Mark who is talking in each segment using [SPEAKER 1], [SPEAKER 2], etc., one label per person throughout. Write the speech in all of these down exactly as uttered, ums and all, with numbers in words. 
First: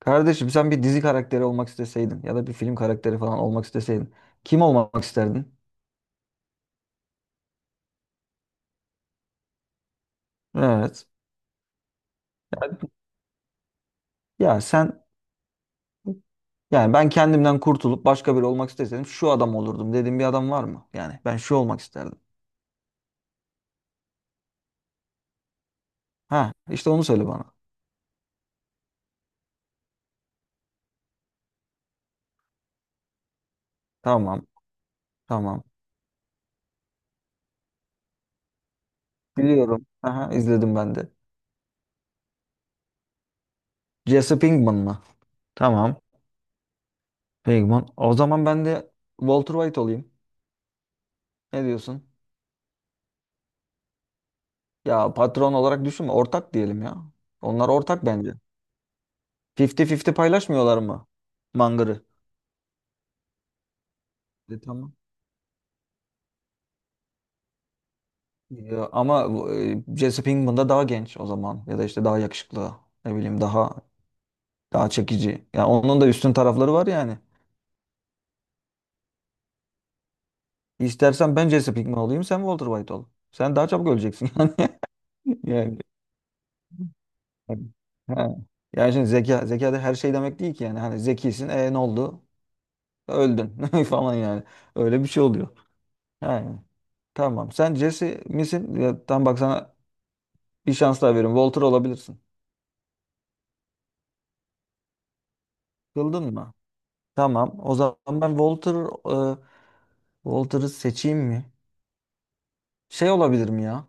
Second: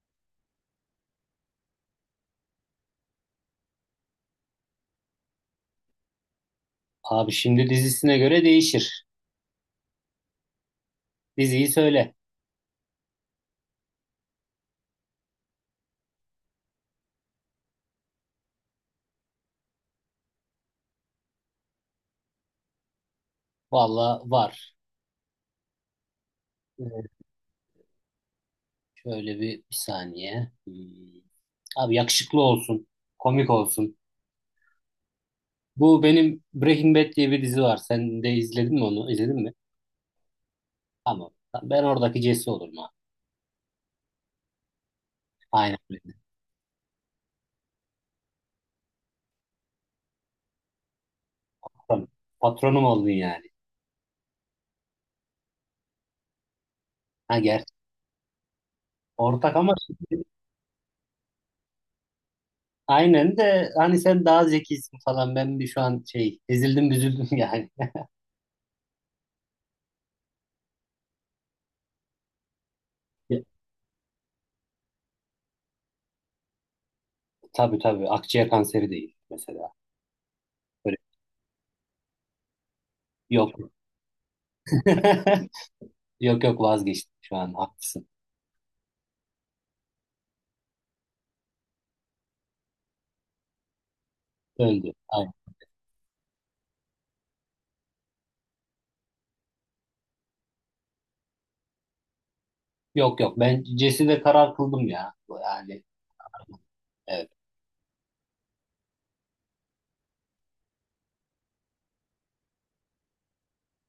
[SPEAKER 1] Kardeşim sen bir dizi karakteri olmak isteseydin ya da bir film karakteri falan olmak isteseydin kim olmak isterdin?
[SPEAKER 2] Abi şimdi dizisine göre değişir.
[SPEAKER 1] Evet.
[SPEAKER 2] Diziyi söyle.
[SPEAKER 1] Ya sen yani ben kendimden kurtulup başka biri olmak isteseydim şu adam olurdum dediğin bir adam var mı? Yani ben şu olmak isterdim.
[SPEAKER 2] Valla var.
[SPEAKER 1] Ha işte onu
[SPEAKER 2] Ee,
[SPEAKER 1] söyle bana.
[SPEAKER 2] Şöyle bir, bir saniye. Hmm. Abi yakışıklı olsun. Komik olsun.
[SPEAKER 1] Tamam. Tamam.
[SPEAKER 2] Bu benim Breaking Bad diye bir dizi var. Sen de izledin mi onu? İzledin mi?
[SPEAKER 1] Biliyorum. Aha izledim ben de.
[SPEAKER 2] Tamam. Tamam, ben oradaki Jesse olurum abi.
[SPEAKER 1] Jesse Pinkman mı?
[SPEAKER 2] Aynen
[SPEAKER 1] Tamam.
[SPEAKER 2] öyle.
[SPEAKER 1] Pinkman. O zaman ben de Walter White olayım. Ne diyorsun?
[SPEAKER 2] Patronum. Patronum oldun yani.
[SPEAKER 1] Ya patron olarak düşünme. Ortak diyelim ya.
[SPEAKER 2] Ha
[SPEAKER 1] Onlar
[SPEAKER 2] gerçi.
[SPEAKER 1] ortak bence.
[SPEAKER 2] Ortak ama
[SPEAKER 1] elli elli
[SPEAKER 2] şimdi-
[SPEAKER 1] paylaşmıyorlar mı? Mangır'ı.
[SPEAKER 2] aynen de hani sen daha
[SPEAKER 1] E, tamam.
[SPEAKER 2] zekisin falan. Ben bir şu an şey ezildim büzüldüm yani.
[SPEAKER 1] Ya, ama bu, e, Jesse Pinkman da daha genç o zaman. Ya da işte daha yakışıklı. Ne bileyim daha daha çekici. Yani onun da üstün tarafları var yani.
[SPEAKER 2] Tabii tabii. Akciğer kanseri değil mesela. Böyle
[SPEAKER 1] İstersen ben Jesse Pinkman olayım sen Walter White ol. Sen
[SPEAKER 2] yok.
[SPEAKER 1] daha çabuk öleceksin yani.
[SPEAKER 2] Yok yok vazgeçtim şu an
[SPEAKER 1] Yani.
[SPEAKER 2] haklısın.
[SPEAKER 1] Ha. Yani şimdi zeka, zeka da her şey demek değil ki yani. Hani zekisin e ne oldu? Öldün falan yani.
[SPEAKER 2] Öldü.
[SPEAKER 1] Öyle bir şey
[SPEAKER 2] Aynen.
[SPEAKER 1] oluyor. Yani. Tamam. Sen Jesse misin? Ya, tam bak sana bir şans daha veriyorum. Walter olabilirsin.
[SPEAKER 2] Yok yok ben Jesse'de karar kıldım ya. Yani
[SPEAKER 1] Kıldın mı?
[SPEAKER 2] evet
[SPEAKER 1] Tamam. O zaman ben Walter e, Walter'ı seçeyim mi? Şey olabilir mi ya?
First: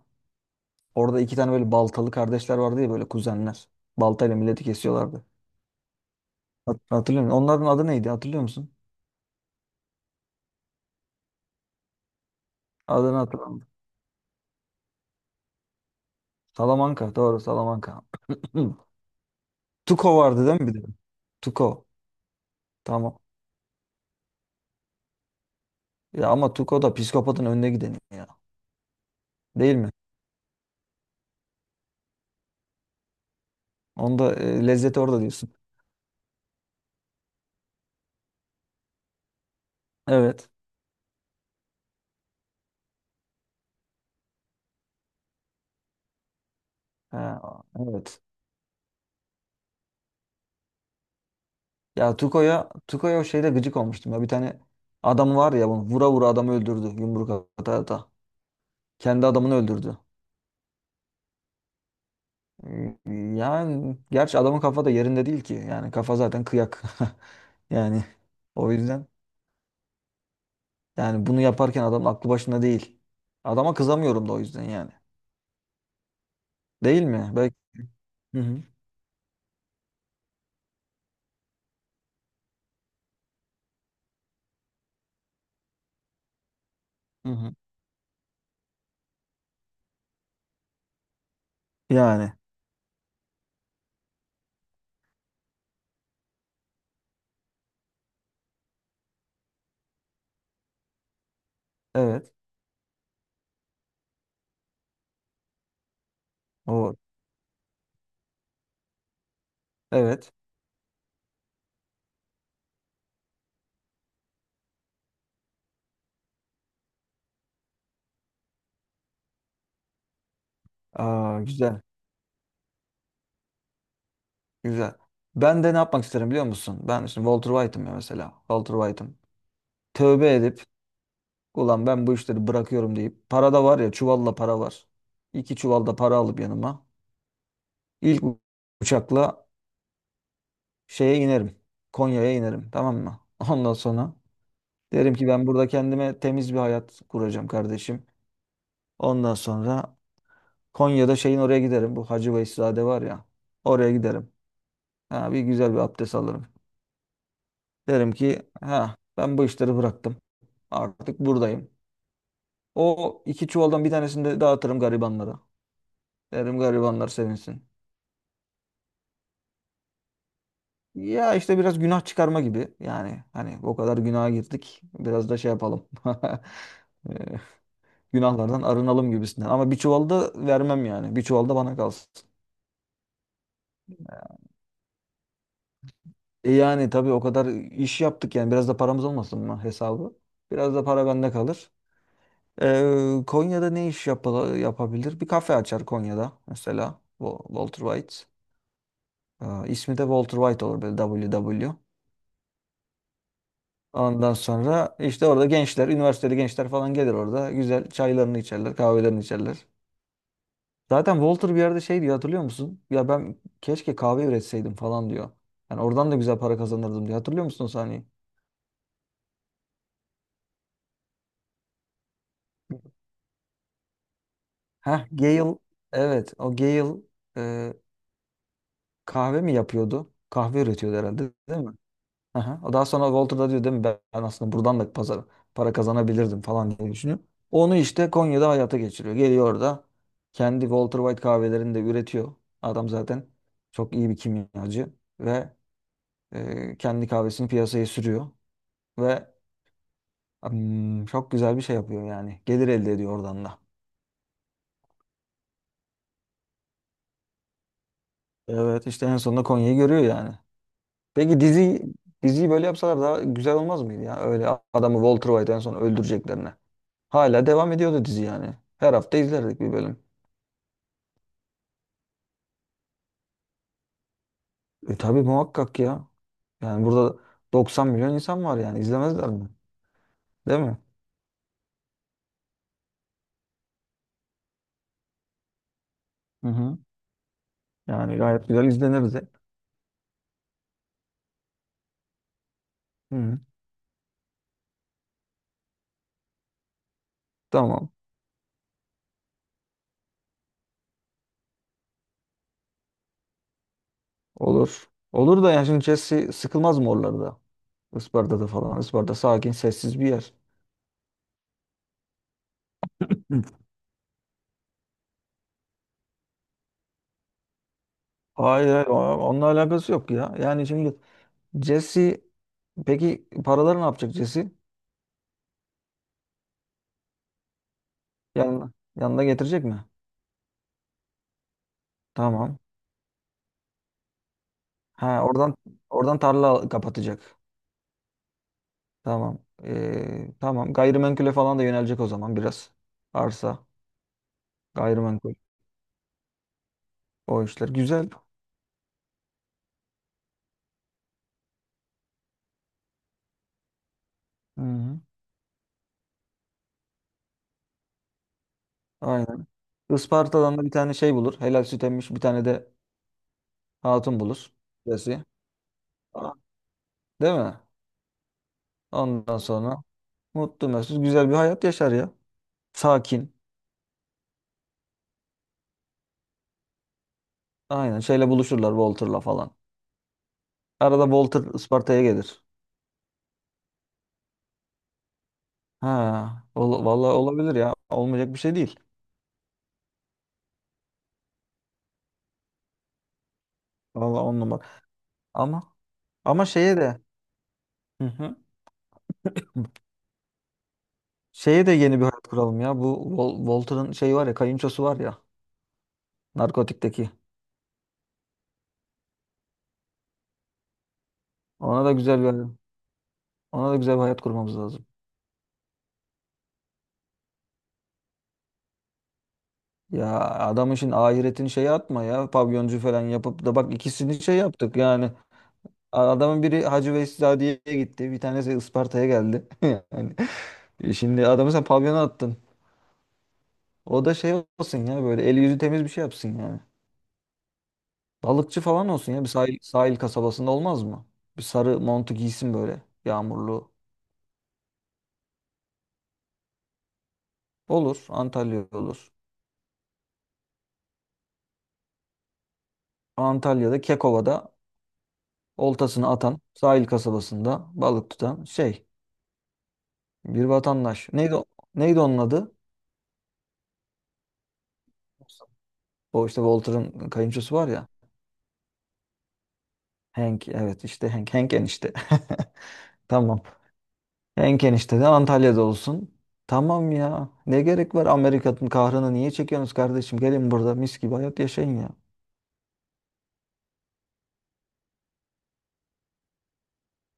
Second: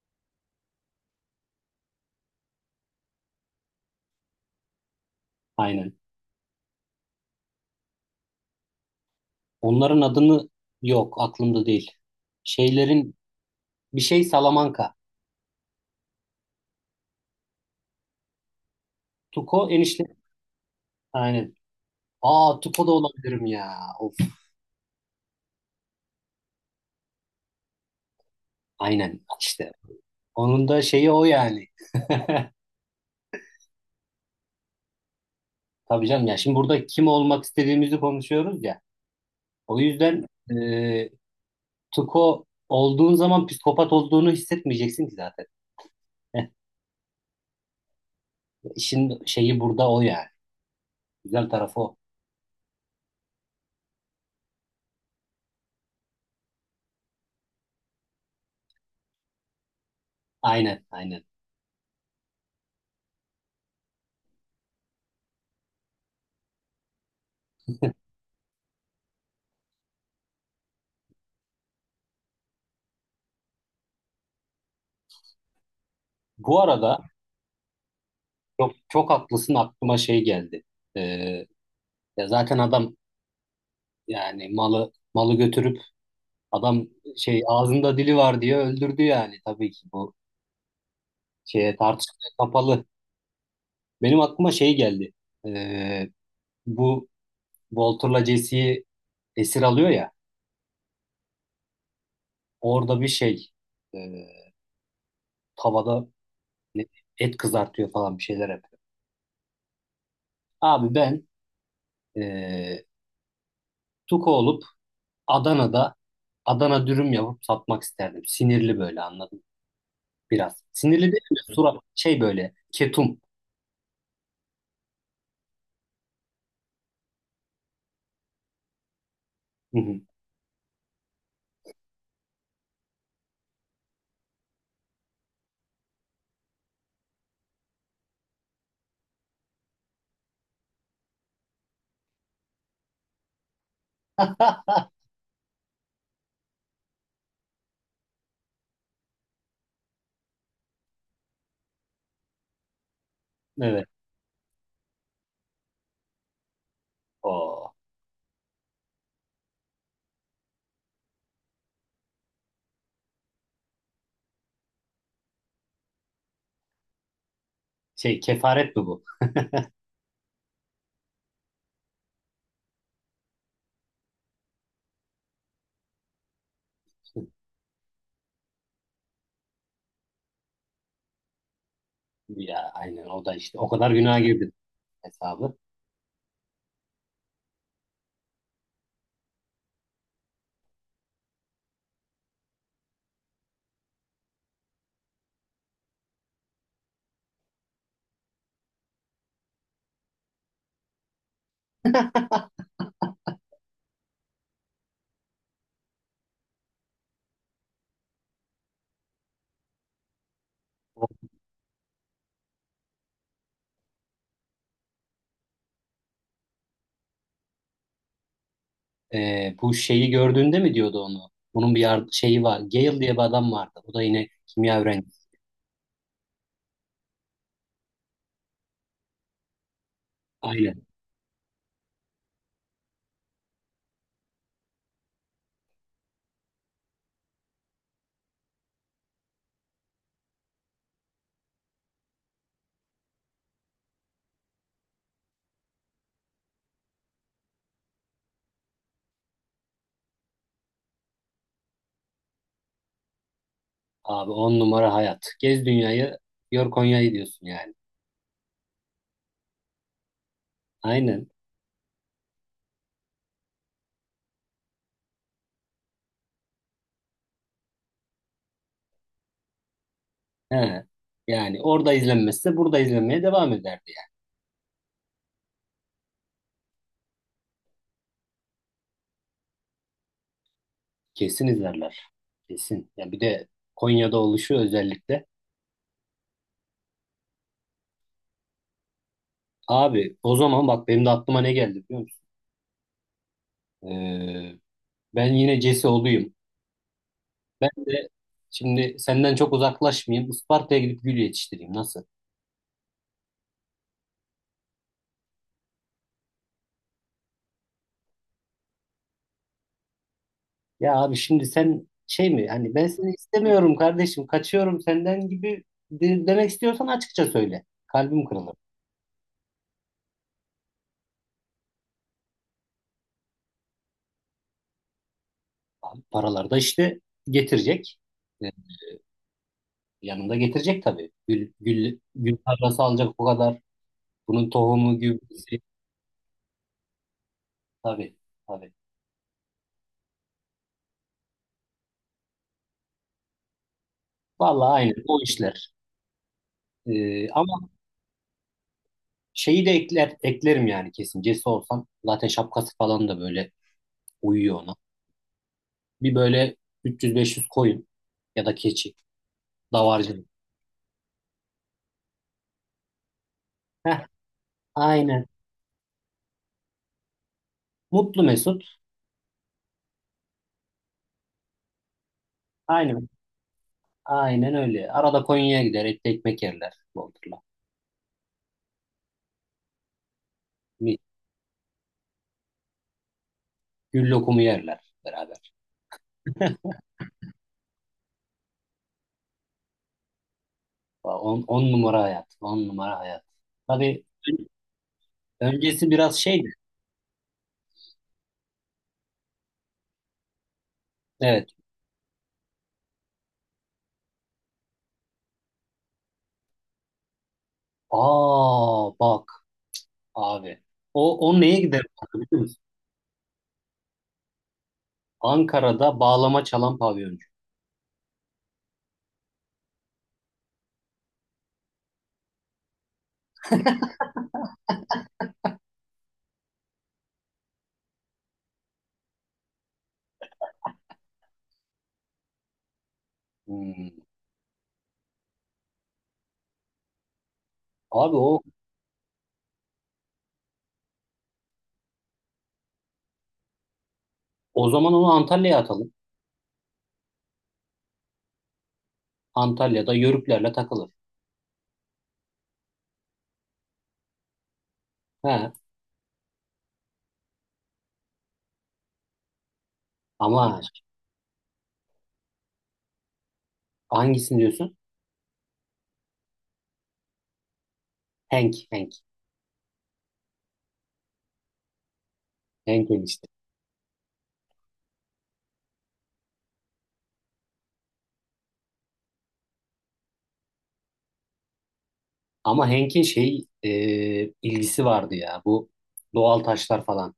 [SPEAKER 1] Orada iki tane böyle baltalı kardeşler vardı ya böyle kuzenler. Baltayla milleti kesiyorlardı.
[SPEAKER 2] aynen.
[SPEAKER 1] Hat- Hatırlıyor musun? Onların adı neydi? Hatırlıyor musun?
[SPEAKER 2] Onların adını yok aklımda değil. Şeylerin
[SPEAKER 1] Adını hatırlamıyorum.
[SPEAKER 2] bir şey Salamanca.
[SPEAKER 1] Salamanca. Doğru Salamanca.
[SPEAKER 2] Tuko enişte.
[SPEAKER 1] Tuko vardı değil mi bir de?
[SPEAKER 2] Aynen.
[SPEAKER 1] Tuko.
[SPEAKER 2] Aa Tuko da
[SPEAKER 1] Tamam.
[SPEAKER 2] olabilirim ya. Of.
[SPEAKER 1] Ya ama Tuko da psikopatın önüne gideni ya.
[SPEAKER 2] Aynen işte.
[SPEAKER 1] Değil mi?
[SPEAKER 2] Onun da şeyi o yani.
[SPEAKER 1] Onda e, lezzeti orada diyorsun.
[SPEAKER 2] Tabii canım ya şimdi burada kim olmak istediğimizi konuşuyoruz ya. O yüzden
[SPEAKER 1] Evet.
[SPEAKER 2] e, Tuko olduğun zaman psikopat olduğunu hissetmeyeceksin ki zaten.
[SPEAKER 1] Ha, evet.
[SPEAKER 2] İşin şeyi burada o yani. Güzel tarafı o.
[SPEAKER 1] Ya Tuko'ya Tuko'ya o şeyde gıcık olmuştum ya. Bir tane adam var ya bunu vura vura adamı öldürdü yumruk ata ata. Kendi adamını öldürdü.
[SPEAKER 2] Aynen, aynen.
[SPEAKER 1] Hmm, Yani gerçi adamın kafa da yerinde değil ki. Yani kafa zaten kıyak. Yani o yüzden yani bunu yaparken adam aklı başında değil. Adama kızamıyorum da o yüzden yani.
[SPEAKER 2] Bu
[SPEAKER 1] Değil
[SPEAKER 2] arada
[SPEAKER 1] mi? Belki. Hı hı.
[SPEAKER 2] çok çok haklısın aklıma şey geldi. Ee, Ya zaten adam yani malı malı götürüp adam
[SPEAKER 1] Hı
[SPEAKER 2] şey
[SPEAKER 1] hı.
[SPEAKER 2] ağzında dili var diye öldürdü yani tabii ki bu şeye tartışmaya
[SPEAKER 1] Yani
[SPEAKER 2] kapalı. Benim aklıma şey geldi. Ee, Bu Walter'la Jesse'yi esir alıyor ya
[SPEAKER 1] evet.
[SPEAKER 2] orada bir şey e, tavada
[SPEAKER 1] O
[SPEAKER 2] et kızartıyor falan bir şeyler yapıyor.
[SPEAKER 1] evet.
[SPEAKER 2] Abi ben e, Tuko olup Adana'da Adana dürüm yapıp satmak isterdim. Sinirli böyle anladım biraz. Sinirli değil
[SPEAKER 1] Aa,
[SPEAKER 2] mi? Surat
[SPEAKER 1] güzel.
[SPEAKER 2] şey böyle ketum.
[SPEAKER 1] Güzel. Ben de ne yapmak isterim biliyor musun? Ben işte Walter White'ım ya mesela. Walter White'ım.
[SPEAKER 2] Hı hı.
[SPEAKER 1] Tövbe edip ulan ben bu işleri bırakıyorum deyip para da var ya çuvalla para var. İki çuvalda para alıp yanıma ilk u- uçakla şeye inerim. Konya'ya inerim tamam mı? Ondan sonra derim ki ben burada kendime temiz bir hayat kuracağım kardeşim. Ondan sonra Konya'da şeyin oraya giderim. Bu Hacı Veyselzade var ya
[SPEAKER 2] Evet.
[SPEAKER 1] oraya giderim. Ha, bir güzel bir abdest alırım.
[SPEAKER 2] O
[SPEAKER 1] Derim ki ha ben bu işleri bıraktım. Artık buradayım. O iki çuvaldan bir tanesini de dağıtırım garibanlara. Derim garibanlar sevinsin.
[SPEAKER 2] şey kefaret mi bu?
[SPEAKER 1] Ya işte biraz günah çıkarma gibi. Yani hani o kadar günaha girdik. Biraz da şey yapalım. Ee, günahlardan arınalım gibisinden. Ama bir çuval da vermem yani. Bir çuval da bana kalsın.
[SPEAKER 2] Ya aynen o da işte o kadar günaha girdi hesabı.
[SPEAKER 1] E yani tabii o kadar iş yaptık yani. Biraz da paramız olmasın mı hesabı? Biraz da para bende kalır. Ee, Konya'da ne iş yap yapabilir? Bir kafe açar Konya'da mesela. Wa- Walter White. Ee, ismi de Walter White olur böyle duble ve duble ve. Ondan sonra işte orada gençler, üniversiteli gençler falan gelir orada. Güzel çaylarını içerler, kahvelerini içerler. Zaten Walter bir yerde şey diyor hatırlıyor musun? Ya ben keşke kahve üretseydim falan diyor. Yani oradan da güzel para kazanırdım diyor. Hatırlıyor musun o sahneyi?
[SPEAKER 2] Ee, bu şeyi gördüğünde mi diyordu onu? Bunun bir yar- şeyi var. Gale diye bir adam vardı. O da yine kimya
[SPEAKER 1] Heh,
[SPEAKER 2] öğrencisi.
[SPEAKER 1] Gale. Evet, o Gale e, kahve mi yapıyordu? Kahve
[SPEAKER 2] Aynen.
[SPEAKER 1] üretiyordu herhalde değil mi? Aha. O daha sonra Walter da diyor değil mi ben aslında buradan da pazar para kazanabilirdim falan diye düşünüyor. Onu işte Konya'da hayata geçiriyor. Geliyor orada kendi Walter White kahvelerini de üretiyor. Adam zaten çok iyi bir kimyacı ve e, kendi kahvesini piyasaya sürüyor ve hmm, çok güzel bir şey yapıyor yani. Gelir elde ediyor oradan da.
[SPEAKER 2] Abi on numara hayat. Gez dünyayı, gör Konya'yı diyorsun yani.
[SPEAKER 1] Evet işte en sonunda Konya'yı görüyor yani.
[SPEAKER 2] Aynen.
[SPEAKER 1] Peki dizi diziyi böyle yapsalar daha güzel olmaz mıydı ya? Öyle adamı Walter White en son öldüreceklerine. Hala devam ediyordu dizi yani. Her hafta izlerdik bir bölüm.
[SPEAKER 2] He. Yani orada izlenmezse burada izlenmeye devam eder.
[SPEAKER 1] E tabii muhakkak ya. Yani burada doksan milyon insan var yani izlemezler mi? Değil mi?
[SPEAKER 2] Kesin izlerler. Kesin. Ya bir de Konya'da oluşu özellikle.
[SPEAKER 1] Hı hı. Yani gayet güzel izlenirdi.
[SPEAKER 2] Abi o zaman bak benim de aklıma ne geldi biliyor musun?
[SPEAKER 1] Hı. Hı.
[SPEAKER 2] Ee, Ben yine Cesi olayım. Ben
[SPEAKER 1] Tamam.
[SPEAKER 2] de şimdi senden çok uzaklaşmayayım. Isparta'ya gidip gül yetiştireyim. Nasıl?
[SPEAKER 1] Olur. Olur da yani şimdi Chelsea sıkılmaz mı oralarda? Isparta'da falan. Isparta sakin, sessiz bir yer.
[SPEAKER 2] Ya abi şimdi sen şey mi? Hani ben seni
[SPEAKER 1] Hı.
[SPEAKER 2] istemiyorum kardeşim. Kaçıyorum senden gibi de- demek istiyorsan açıkça söyle. Kalbim kırılır.
[SPEAKER 1] Hayır, hayır, o- onunla alakası yok ya. Yani şimdi Jesse peki paraları ne yapacak Jesse?
[SPEAKER 2] Abi, paralar da işte getirecek. Ee,
[SPEAKER 1] Yanına, yanına getirecek mi?
[SPEAKER 2] Yanında getirecek tabii. Gül, gül, gül
[SPEAKER 1] Tamam.
[SPEAKER 2] parası alacak o kadar. Bunun tohumu,
[SPEAKER 1] Ha, oradan
[SPEAKER 2] gübresi,
[SPEAKER 1] oradan tarla kapatacak.
[SPEAKER 2] tabii, tabii.
[SPEAKER 1] Tamam. Ee, tamam. Gayrimenkule falan da yönelecek o zaman biraz. Arsa,
[SPEAKER 2] Vallahi aynen o
[SPEAKER 1] gayrimenkul,
[SPEAKER 2] işler. Ee,
[SPEAKER 1] o işler.
[SPEAKER 2] ama
[SPEAKER 1] Güzel.
[SPEAKER 2] şeyi de ekler, eklerim yani kesin. Cesi olsam zaten şapkası falan da böyle uyuyor
[SPEAKER 1] Hı
[SPEAKER 2] ona.
[SPEAKER 1] hı.
[SPEAKER 2] Bir böyle üç yüz beş yüz koyun ya da keçi,
[SPEAKER 1] Aynen.
[SPEAKER 2] davarcılık.
[SPEAKER 1] Isparta'dan da bir tane şey bulur. Helal süt emmiş bir tane de
[SPEAKER 2] Heh,
[SPEAKER 1] hatun bulur. Birisi.
[SPEAKER 2] aynen.
[SPEAKER 1] Aa, değil mi?
[SPEAKER 2] Mutlu Mesut.
[SPEAKER 1] Ondan sonra mutlu mesut güzel bir hayat yaşar ya.
[SPEAKER 2] Aynen.
[SPEAKER 1] Sakin.
[SPEAKER 2] Aynen öyle. Arada Konya'ya gider, etli ekmek yerler Bodrum'la.
[SPEAKER 1] Aynen. Şeyle buluşurlar Walter'la falan.
[SPEAKER 2] Mis.
[SPEAKER 1] Arada Walter Isparta'ya gelir.
[SPEAKER 2] Gül lokumu yerler beraber.
[SPEAKER 1] Ha, ol- vallahi olabilir ya. Olmayacak bir şey değil.
[SPEAKER 2] On, on numara hayat. On numara hayat. Tabii
[SPEAKER 1] Vallahi on
[SPEAKER 2] ön-
[SPEAKER 1] numara. Ama
[SPEAKER 2] öncesi biraz
[SPEAKER 1] ama
[SPEAKER 2] şeydi.
[SPEAKER 1] şeye de. Hı hı.
[SPEAKER 2] Evet.
[SPEAKER 1] Şeye de yeni bir hayat kuralım ya. Bu Wal- Walter'ın şeyi var ya, kayınçosu var ya, narkotikteki.
[SPEAKER 2] Aa bak. Abi. O, o neye gider
[SPEAKER 1] Ona da güzel
[SPEAKER 2] biliyor
[SPEAKER 1] bir
[SPEAKER 2] musun?
[SPEAKER 1] ona da güzel bir hayat kurmamız lazım.
[SPEAKER 2] Ankara'da bağlama çalan pavyoncu.
[SPEAKER 1] Ya adamın şimdi ahiretini şeye atma ya. Pavyoncu falan yapıp da bak ikisini şey yaptık yani. A- Adamın biri Hacı Veyseladiye'ye gitti. Bir tanesi Isparta'ya geldi. Yani e şimdi adamı sen pavyona attın.
[SPEAKER 2] Hmm.
[SPEAKER 1] O da şey olsun ya böyle eli yüzü temiz bir şey yapsın yani.
[SPEAKER 2] Abi o
[SPEAKER 1] Balıkçı falan olsun ya bir sahil, sahil kasabasında olmaz mı? Bir sarı montu giysin böyle. Yağmurlu.
[SPEAKER 2] o zaman onu Antalya'ya atalım.
[SPEAKER 1] Olur. Antalya olur.
[SPEAKER 2] Antalya'da yörüklerle takılır.
[SPEAKER 1] Antalya'da Kekova'da
[SPEAKER 2] He.
[SPEAKER 1] oltasını atan sahil kasabasında balık tutan şey bir
[SPEAKER 2] Ama
[SPEAKER 1] vatandaş. Neydi o- neydi onun adı?
[SPEAKER 2] hangisini diyorsun?
[SPEAKER 1] O işte Walter'ın kayınçosu var ya.
[SPEAKER 2] Henk, Henk.
[SPEAKER 1] Hank evet işte Hank. Hank enişte.
[SPEAKER 2] Henk enişte.
[SPEAKER 1] Tamam. Hank enişte de Antalya'da olsun. Tamam ya. Ne gerek var Amerika'nın kahrını niye çekiyorsunuz kardeşim? Gelin burada mis gibi hayat yaşayın ya.
[SPEAKER 2] Ama Henk'in şey e, ilgisi vardı ya. Bu doğal taşlar falan.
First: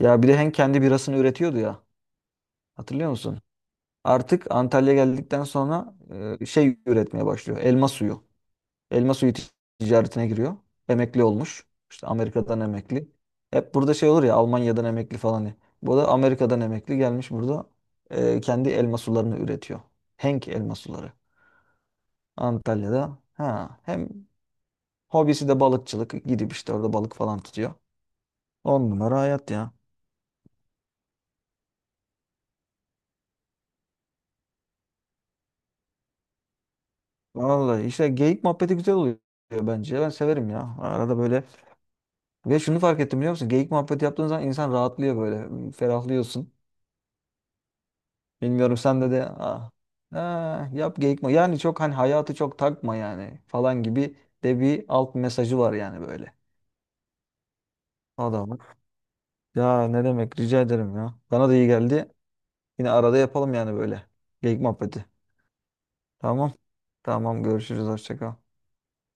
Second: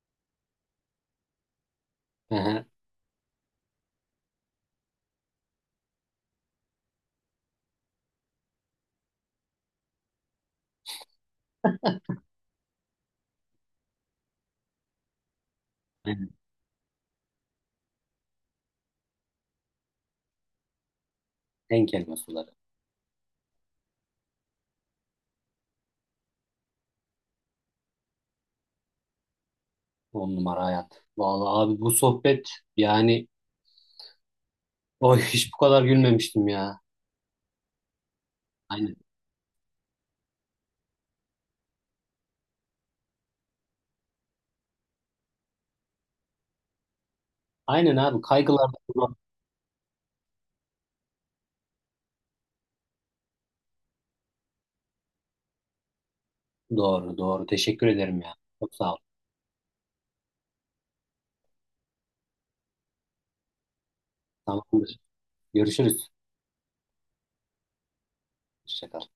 [SPEAKER 1] Ya bir de Hank kendi birasını üretiyordu ya.
[SPEAKER 2] Hı hı.
[SPEAKER 1] Hatırlıyor musun? Artık Antalya'ya geldikten sonra e, şey üretmeye başlıyor. Elma suyu. Elma suyu tic- ticaretine giriyor. Emekli olmuş. İşte Amerika'dan emekli. Hep burada şey olur ya Almanya'dan emekli falan ya. Bu da
[SPEAKER 2] Aynen.
[SPEAKER 1] Amerika'dan emekli gelmiş burada e, kendi elma sularını üretiyor. Henk elma suları.
[SPEAKER 2] Henk elma suları.
[SPEAKER 1] Antalya'da. Ha, hem hobisi de balıkçılık. Gidip işte orada balık falan tutuyor. On numara hayat ya.
[SPEAKER 2] On numara hayat. Vallahi abi bu sohbet yani oy hiç bu kadar gülmemiştim ya.
[SPEAKER 1] Vallahi işte geyik muhabbeti güzel
[SPEAKER 2] Aynen.
[SPEAKER 1] oluyor bence. Ben severim ya. Arada böyle Ve şunu fark ettim biliyor musun? Geyik muhabbeti yaptığın zaman insan rahatlıyor böyle. Ferahlıyorsun.
[SPEAKER 2] Aynen abi kaygılar.
[SPEAKER 1] Bilmiyorum sende de ah, ah, yap geyik muhabbeti. Yani çok hani hayatı çok takma yani falan gibi de bir alt mesajı var yani böyle.
[SPEAKER 2] Doğru, doğru. Teşekkür ederim ya.
[SPEAKER 1] Adamın.
[SPEAKER 2] Çok sağ ol.
[SPEAKER 1] Ya ne demek rica ederim ya. Bana da iyi geldi. Yine arada yapalım yani böyle. Geyik
[SPEAKER 2] Tamamdır.
[SPEAKER 1] muhabbeti.
[SPEAKER 2] Görüşürüz.
[SPEAKER 1] Tamam. Tamam görüşürüz. Hoşça kal.
[SPEAKER 2] Hoşça kal.